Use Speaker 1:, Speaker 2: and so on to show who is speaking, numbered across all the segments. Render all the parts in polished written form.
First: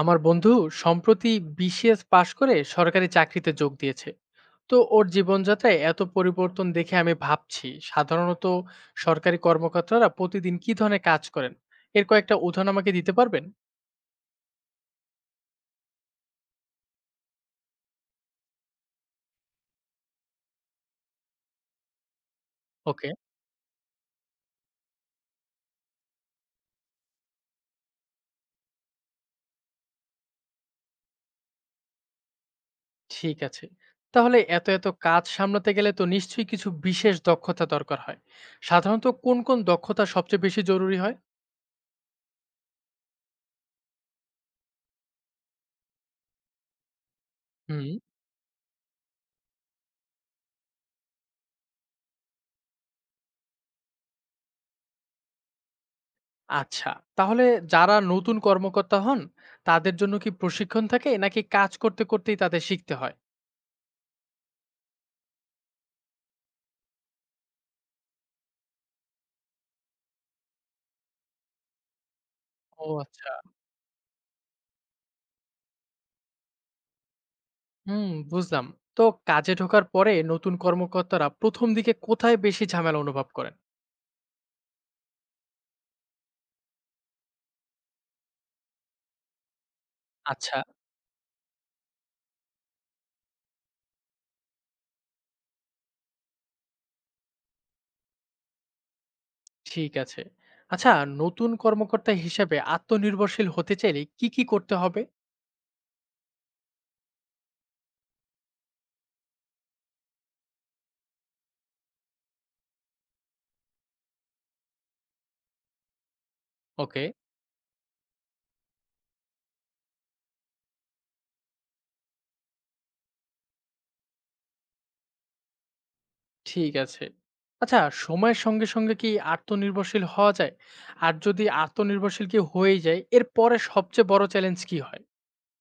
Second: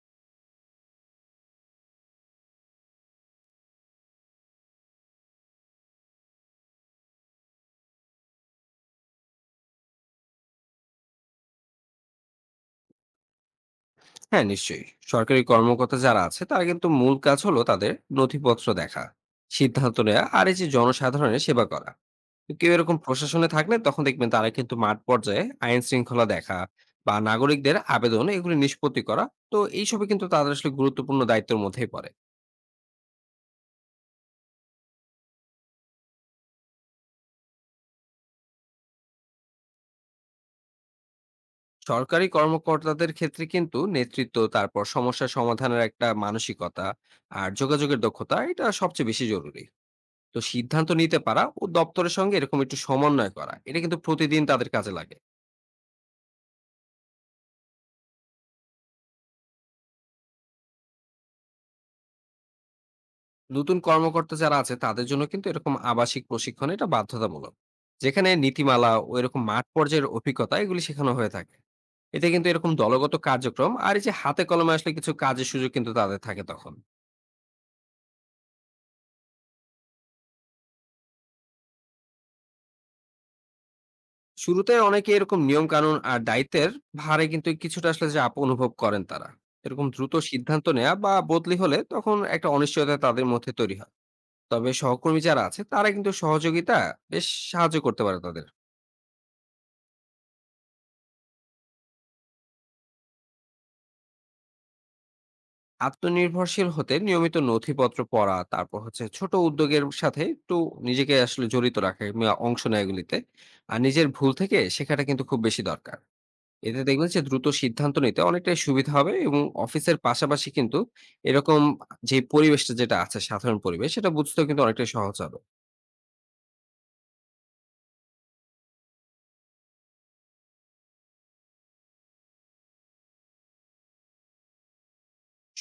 Speaker 1: আমার বন্ধু সম্প্রতি বিসিএস পাশ করে সরকারি চাকরিতে যোগ দিয়েছে। তো ওর জীবনযাত্রায় এত পরিবর্তন দেখে আমি ভাবছি, সাধারণত সরকারি কর্মকর্তারা প্রতিদিন কি ধরনের কাজ করেন? এর কয়েকটা উদাহরণ আমাকে দিতে পারবেন?
Speaker 2: হ্যাঁ নিশ্চয়ই। সরকারি কর্মকর্তা যারা আছে তারা কিন্তু মূল কাজ হলো তাদের নথিপত্র দেখা, সিদ্ধান্ত নেওয়া আর এই যে জনসাধারণের সেবা করা। তো কেউ এরকম
Speaker 1: ওকে,
Speaker 2: প্রশাসনে থাকলে তখন দেখবেন তারা কিন্তু মাঠ পর্যায়ে আইন শৃঙ্খলা দেখা বা নাগরিকদের আবেদন এগুলি নিষ্পত্তি করা। তো এইসবে কিন্তু তাদের আসলে গুরুত্বপূর্ণ দায়িত্বের মধ্যেই পড়ে।
Speaker 1: ঠিক আছে। তাহলে এত এত কাজ সামলাতে গেলে তো নিশ্চয়ই কিছু বিশেষ দক্ষতা দরকার হয়। সাধারণত কোন কোন দক্ষতা সবচেয়ে বেশি জরুরি হয়?
Speaker 2: সরকারি কর্মকর্তাদের ক্ষেত্রে কিন্তু নেতৃত্ব, তারপর সমস্যা সমাধানের একটা মানসিকতা আর
Speaker 1: হুম।
Speaker 2: যোগাযোগের দক্ষতা এটা সবচেয়ে বেশি জরুরি। তো সিদ্ধান্ত নিতে পারা ও দপ্তরের সঙ্গে এরকম একটু সমন্বয় করা এটা কিন্তু প্রতিদিন তাদের কাজে লাগে।
Speaker 1: আচ্ছা, তাহলে যারা নতুন কর্মকর্তা হন, তাদের জন্য কি প্রশিক্ষণ থাকে, নাকি কাজ করতে করতেই তাদের শিখতে হয়?
Speaker 2: নতুন কর্মকর্তা যারা আছে তাদের জন্য কিন্তু এরকম আবাসিক প্রশিক্ষণ এটা বাধ্যতামূলক, যেখানে নীতিমালা ও এরকম মাঠ পর্যায়ের অভিজ্ঞতা এগুলি শেখানো হয়ে থাকে। এতে কিন্তু এরকম
Speaker 1: ও
Speaker 2: দলগত
Speaker 1: আচ্ছা।
Speaker 2: কার্যক্রম আর এই যে হাতে কলমে আসলে কিছু কাজের সুযোগ কিন্তু তাদের থাকে তখন।
Speaker 1: হুম, বুঝলাম। তো কাজে ঢোকার পরে নতুন কর্মকর্তারা ১ম দিকে কোথায় বেশি ঝামেলা অনুভব করেন?
Speaker 2: শুরুতে অনেকে এরকম নিয়ম কানুন আর দায়িত্বের ভারে কিন্তু কিছুটা আসলে চাপ অনুভব করেন তারা। এরকম দ্রুত
Speaker 1: আচ্ছা,
Speaker 2: সিদ্ধান্ত নেওয়া বা বদলি হলে তখন একটা অনিশ্চয়তা তাদের মধ্যে তৈরি হয়। তবে সহকর্মী যারা আছে তারা কিন্তু সহযোগিতা, বেশ সাহায্য করতে পারে তাদের।
Speaker 1: ঠিক আছে। আচ্ছা, নতুন কর্মকর্তা হিসেবে আত্মনির্ভরশীল হতে চাইলে কি, কি করতে হবে?
Speaker 2: আত্মনির্ভরশীল হতে নিয়মিত নথিপত্র পড়া, তারপর হচ্ছে ছোট উদ্যোগের সাথে একটু নিজেকে আসলে জড়িত রাখা কিংবা অংশ নেয় এগুলিতে। আর নিজের ভুল থেকে শেখাটা কিন্তু খুব বেশি দরকার। এতে
Speaker 1: ওকে,
Speaker 2: দেখবেন যে দ্রুত সিদ্ধান্ত নিতে অনেকটাই সুবিধা হবে এবং অফিসের পাশাপাশি কিন্তু এরকম যে পরিবেশটা যেটা আছে, সাধারণ পরিবেশ সেটা বুঝতেও কিন্তু অনেকটাই সহজ হবে।
Speaker 1: ঠিক আছে। আচ্ছা, সময়ের সঙ্গে, সঙ্গে কি আত্মনির্ভরশীল হওয়া যায়? আর যদি আত্মনির্ভরশীল কি হয়ে যায়, এর পরে সবচেয়ে বড় চ্যালেঞ্জ কি হয়?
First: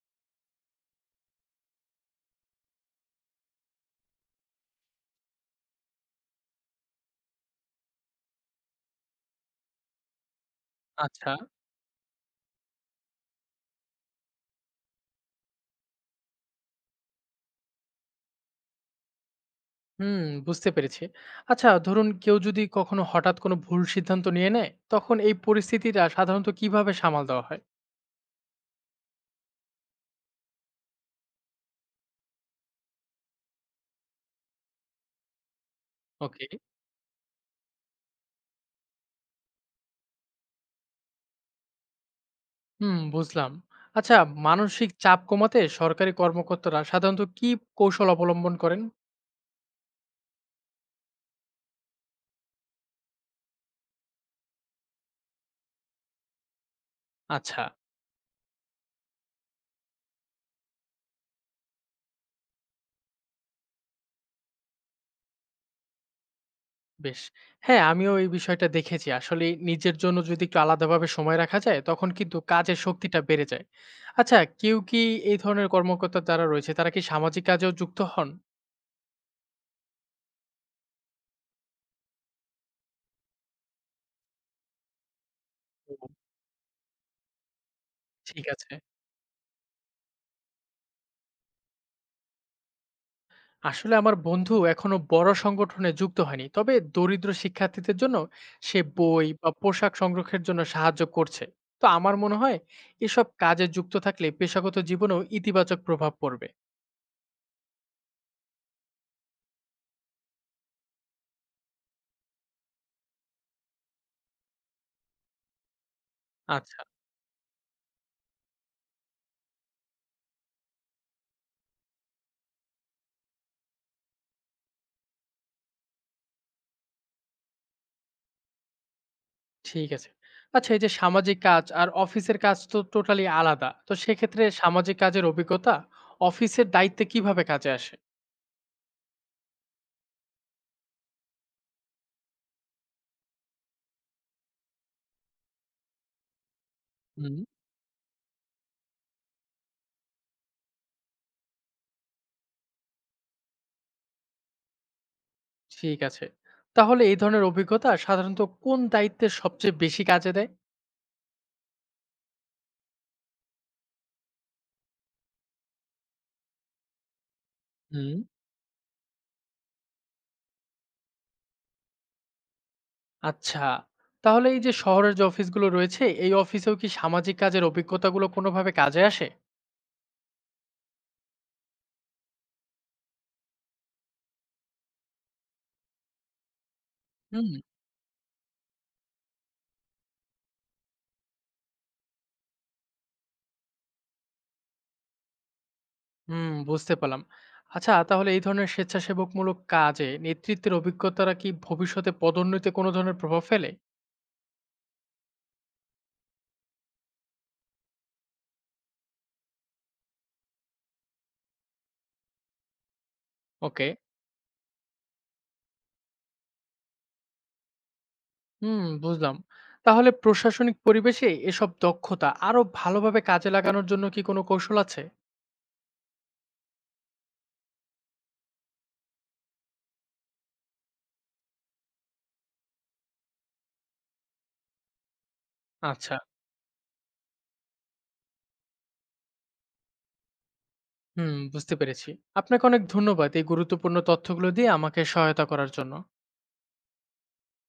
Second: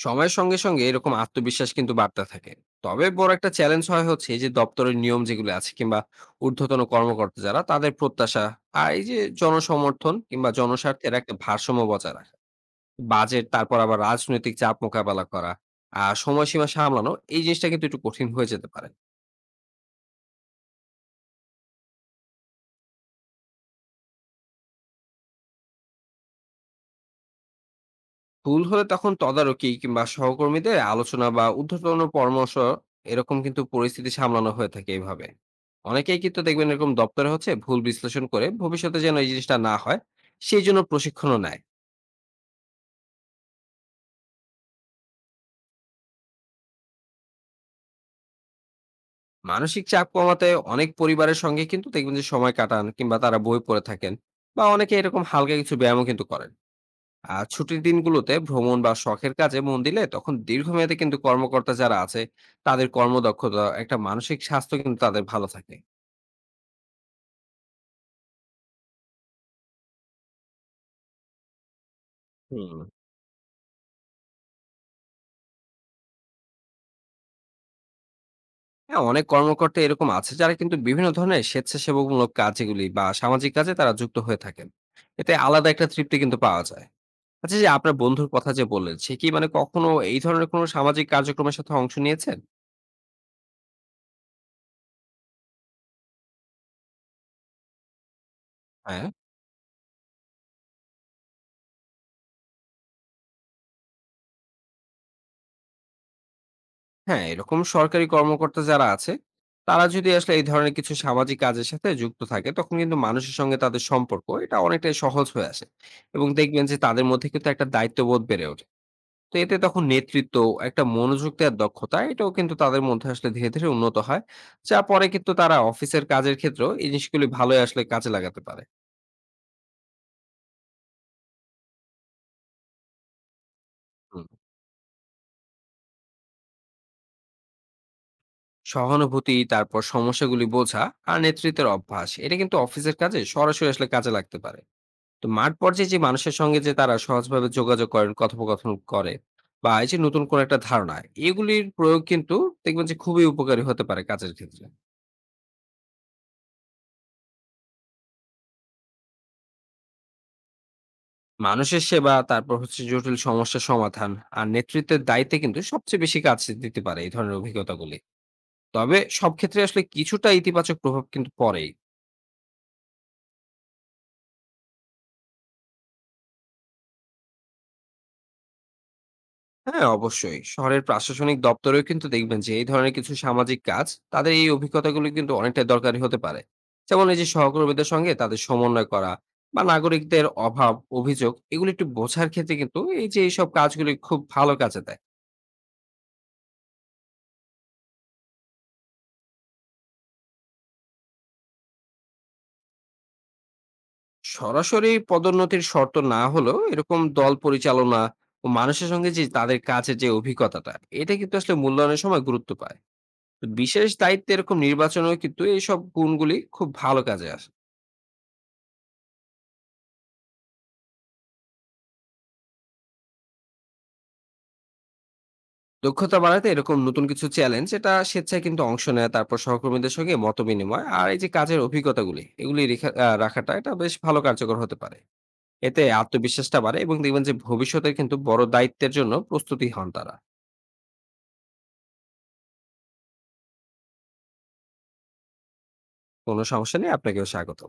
Speaker 2: সময়ের সঙ্গে সঙ্গে এরকম আত্মবিশ্বাস কিন্তু বাড়তে থাকে। তবে বড় একটা চ্যালেঞ্জ হয় হচ্ছে এই যে দপ্তরের নিয়ম যেগুলো আছে কিংবা ঊর্ধ্বতন কর্মকর্তা যারা তাদের প্রত্যাশা আর এই যে জনসমর্থন কিংবা জনস্বার্থের
Speaker 1: আচ্ছা।
Speaker 2: একটা ভারসাম্য বজায় রাখা। বাজেট, তারপর আবার রাজনৈতিক চাপ মোকাবেলা করা আর সময়সীমা সামলানো এই জিনিসটা কিন্তু একটু কঠিন হয়ে যেতে পারে।
Speaker 1: হুম, বুঝতে পেরেছি। আচ্ছা, ধরুন কেউ যদি কখনো হঠাৎ কোনো ভুল সিদ্ধান্ত নিয়ে নেয়, তখন এই পরিস্থিতিটা সাধারণত কিভাবে সামাল দেওয়া হয়?
Speaker 2: ভুল হলে তখন তদারকি কিংবা সহকর্মীদের আলোচনা বা ঊর্ধ্বতন পরামর্শ, এরকম কিন্তু পরিস্থিতি সামলানো হয়ে থাকে এইভাবে। অনেকেই কিন্তু
Speaker 1: ওকে।
Speaker 2: দেখবেন এরকম দপ্তরে হচ্ছে ভুল বিশ্লেষণ করে ভবিষ্যতে যেন এই জিনিসটা না হয় সেই জন্য প্রশিক্ষণও নেয়।
Speaker 1: হুম, বুঝলাম। আচ্ছা, মানসিক চাপ কমাতে সরকারি কর্মকর্তারা সাধারণত কি কৌশল অবলম্বন করেন?
Speaker 2: মানসিক চাপ কমাতে অনেক পরিবারের সঙ্গে কিন্তু দেখবেন যে সময় কাটান কিংবা তারা বই পড়ে থাকেন বা অনেকে এরকম হালকা কিছু ব্যায়ামও কিন্তু করেন। আর
Speaker 1: আচ্ছা,
Speaker 2: ছুটির দিনগুলোতে ভ্রমণ বা শখের কাজে মন দিলে তখন দীর্ঘমেয়াদে কিন্তু কর্মকর্তা যারা আছে তাদের কর্মদক্ষতা, একটা মানসিক স্বাস্থ্য কিন্তু তাদের ভালো থাকে।
Speaker 1: বেশ। হ্যাঁ, আমিও এই বিষয়টা দেখেছি। আসলে নিজের জন্য যদি একটু আলাদাভাবে সময় রাখা যায়, তখন কিন্তু কাজের
Speaker 2: হুম।
Speaker 1: শক্তিটা বেড়ে যায়। আচ্ছা, কেউ কি এই ধরনের কর্মকর্তা যারা রয়েছে, তারা কি সামাজিক কাজেও যুক্ত হন?
Speaker 2: হ্যাঁ, অনেক কর্মকর্তা এরকম আছে যারা কিন্তু বিভিন্ন ধরনের স্বেচ্ছাসেবামূলক কাজ এগুলি বা সামাজিক কাজে তারা যুক্ত হয়ে থাকেন। এতে আলাদা একটা
Speaker 1: ও
Speaker 2: তৃপ্তি কিন্তু পাওয়া যায়। আচ্ছা, যে আপনার বন্ধুর
Speaker 1: ঠিক
Speaker 2: কথা যে
Speaker 1: আছে।
Speaker 2: বললেন, সে কি মানে কখনো এই ধরনের কোনো সামাজিক কার্যক্রমের সাথে অংশ নিয়েছেন?
Speaker 1: আসলে আমার বন্ধু এখনো বড় সংগঠনে যুক্ত হয়নি, তবে দরিদ্র শিক্ষার্থীদের জন্য সে
Speaker 2: হ্যাঁ।
Speaker 1: বই বা পোশাক সংগ্রহের জন্য সাহায্য করছে। তো আমার মনে হয়, এসব কাজে যুক্ত থাকলে পেশাগত জীবনেও ইতিবাচক প্রভাব পড়বে।
Speaker 2: হ্যাঁ, এরকম সরকারি কর্মকর্তা যারা আছে, তারা যদি আসলে এই ধরনের কিছু সামাজিক কাজের সাথে যুক্ত থাকে, তখন কিন্তু মানুষের সঙ্গে তাদের সম্পর্ক এটা অনেকটাই সহজ হয়ে আসে। এবং দেখবেন যে
Speaker 1: আচ্ছা,
Speaker 2: তাদের মধ্যে কিন্তু একটা দায়িত্ববোধ বেড়ে ওঠে। তো এতে তখন নেতৃত্ব, একটা মনোযোগ দেওয়ার দক্ষতা এটাও কিন্তু তাদের মধ্যে আসলে ধীরে ধীরে উন্নত হয়। যা পরে কিন্তু তারা অফিসের কাজের ক্ষেত্রেও এই জিনিসগুলি ভালোই আসলে কাজে লাগাতে পারে।
Speaker 1: ঠিক আছে। আচ্ছা, এই যে সামাজিক কাজ আর অফিসের কাজ তো টোটালি আলাদা, তো
Speaker 2: হুম।
Speaker 1: সেক্ষেত্রে সামাজিক কাজের অভিজ্ঞতা অফিসের দায়িত্বে কিভাবে কাজে আসে?
Speaker 2: সহানুভূতি, তারপর সমস্যাগুলি বোঝা আর নেতৃত্বের অভ্যাস এটা কিন্তু অফিসের কাজে সরাসরি আসলে কাজে লাগতে পারে। তো মাঠ পর্যায়ে যে মানুষের সঙ্গে যে তারা
Speaker 1: হুম।
Speaker 2: সহজভাবে যোগাযোগ করেন, কথোপকথন করে বা এই যে নতুন কোনো একটা ধারণা, এগুলির প্রয়োগ কিন্তু দেখবেন যে খুবই উপকারী হতে পারে কাজের ক্ষেত্রে।
Speaker 1: ঠিক আছে। তাহলে এই ধরনের অভিজ্ঞতা সাধারণত কোন দায়িত্বে সবচেয়ে বেশি কাজে দেয়?
Speaker 2: মানুষের সেবা, তারপর হচ্ছে জটিল সমস্যার সমাধান আর নেতৃত্বের দায়িত্বে কিন্তু সবচেয়ে বেশি কাজ দিতে পারে এই ধরনের অভিজ্ঞতাগুলি।
Speaker 1: হুম।
Speaker 2: তবে সব ক্ষেত্রে আসলে কিছুটা ইতিবাচক প্রভাব কিন্তু পড়েই।
Speaker 1: আচ্ছা। তাহলে এই যে শহরের যে অফিসগুলো রয়েছে, এই অফিসেও কি সামাজিক কাজের অভিজ্ঞতাগুলো কোনোভাবে কাজে আসে?
Speaker 2: হ্যাঁ, অবশ্যই শহরের প্রশাসনিক দপ্তরেও কিন্তু দেখবেন যে এই ধরনের কিছু সামাজিক কাজ, তাদের এই অভিজ্ঞতাগুলি কিন্তু অনেকটাই দরকারি হতে পারে। যেমন এই যে
Speaker 1: হুম।
Speaker 2: সহকর্মীদের সঙ্গে তাদের সমন্বয় করা বা নাগরিকদের অভাব অভিযোগ এগুলি একটু বোঝার ক্ষেত্রে কিন্তু এই যে এইসব কাজগুলি খুব ভালো কাজে দেয়।
Speaker 1: হুম, বুঝতে পারলাম। আচ্ছা, তাহলে এই ধরনের স্বেচ্ছাসেবকমূলক কাজে নেতৃত্বের অভিজ্ঞতারা কি ভবিষ্যতে পদোন্নতিতে কোনো ধরনের প্রভাব ফেলে?
Speaker 2: সরাসরি পদোন্নতির শর্ত না হলেও এরকম দল পরিচালনা ও মানুষের সঙ্গে যে তাদের কাছে যে অভিজ্ঞতাটা, এটা কিন্তু আসলে মূল্যায়নের সময় গুরুত্ব পায়। তো বিশেষ
Speaker 1: ওকে।
Speaker 2: দায়িত্বে এরকম নির্বাচনেও কিন্তু এইসব গুণগুলি খুব ভালো কাজে আসে।
Speaker 1: হুম, বুঝলাম। তাহলে প্রশাসনিক পরিবেশে এসব দক্ষতা আরো ভালোভাবে কাজে লাগানোর জন্য কি কোনো কৌশল আছে?
Speaker 2: দক্ষতা বাড়াতে এরকম নতুন কিছু চ্যালেঞ্জ এটা স্বেচ্ছায় কিন্তু অংশ নেয়, তারপর সহকর্মীদের সঙ্গে মত বিনিময় আর এই যে কাজের অভিজ্ঞতাগুলি এগুলি রাখাটা এটা বেশ ভালো কার্যকর হতে পারে। এতে
Speaker 1: আচ্ছা।
Speaker 2: আত্মবিশ্বাসটা বাড়ে এবং দেখবেন যে ভবিষ্যতের কিন্তু বড় দায়িত্বের জন্য প্রস্তুতি হন তারা।
Speaker 1: হুম, বুঝতে পেরেছি। আপনাকে অনেক ধন্যবাদ এই গুরুত্বপূর্ণ তথ্যগুলো দিয়ে আমাকে সহায়তা করার জন্য।
Speaker 2: কোনো সমস্যা নেই, আপনাকেও স্বাগত।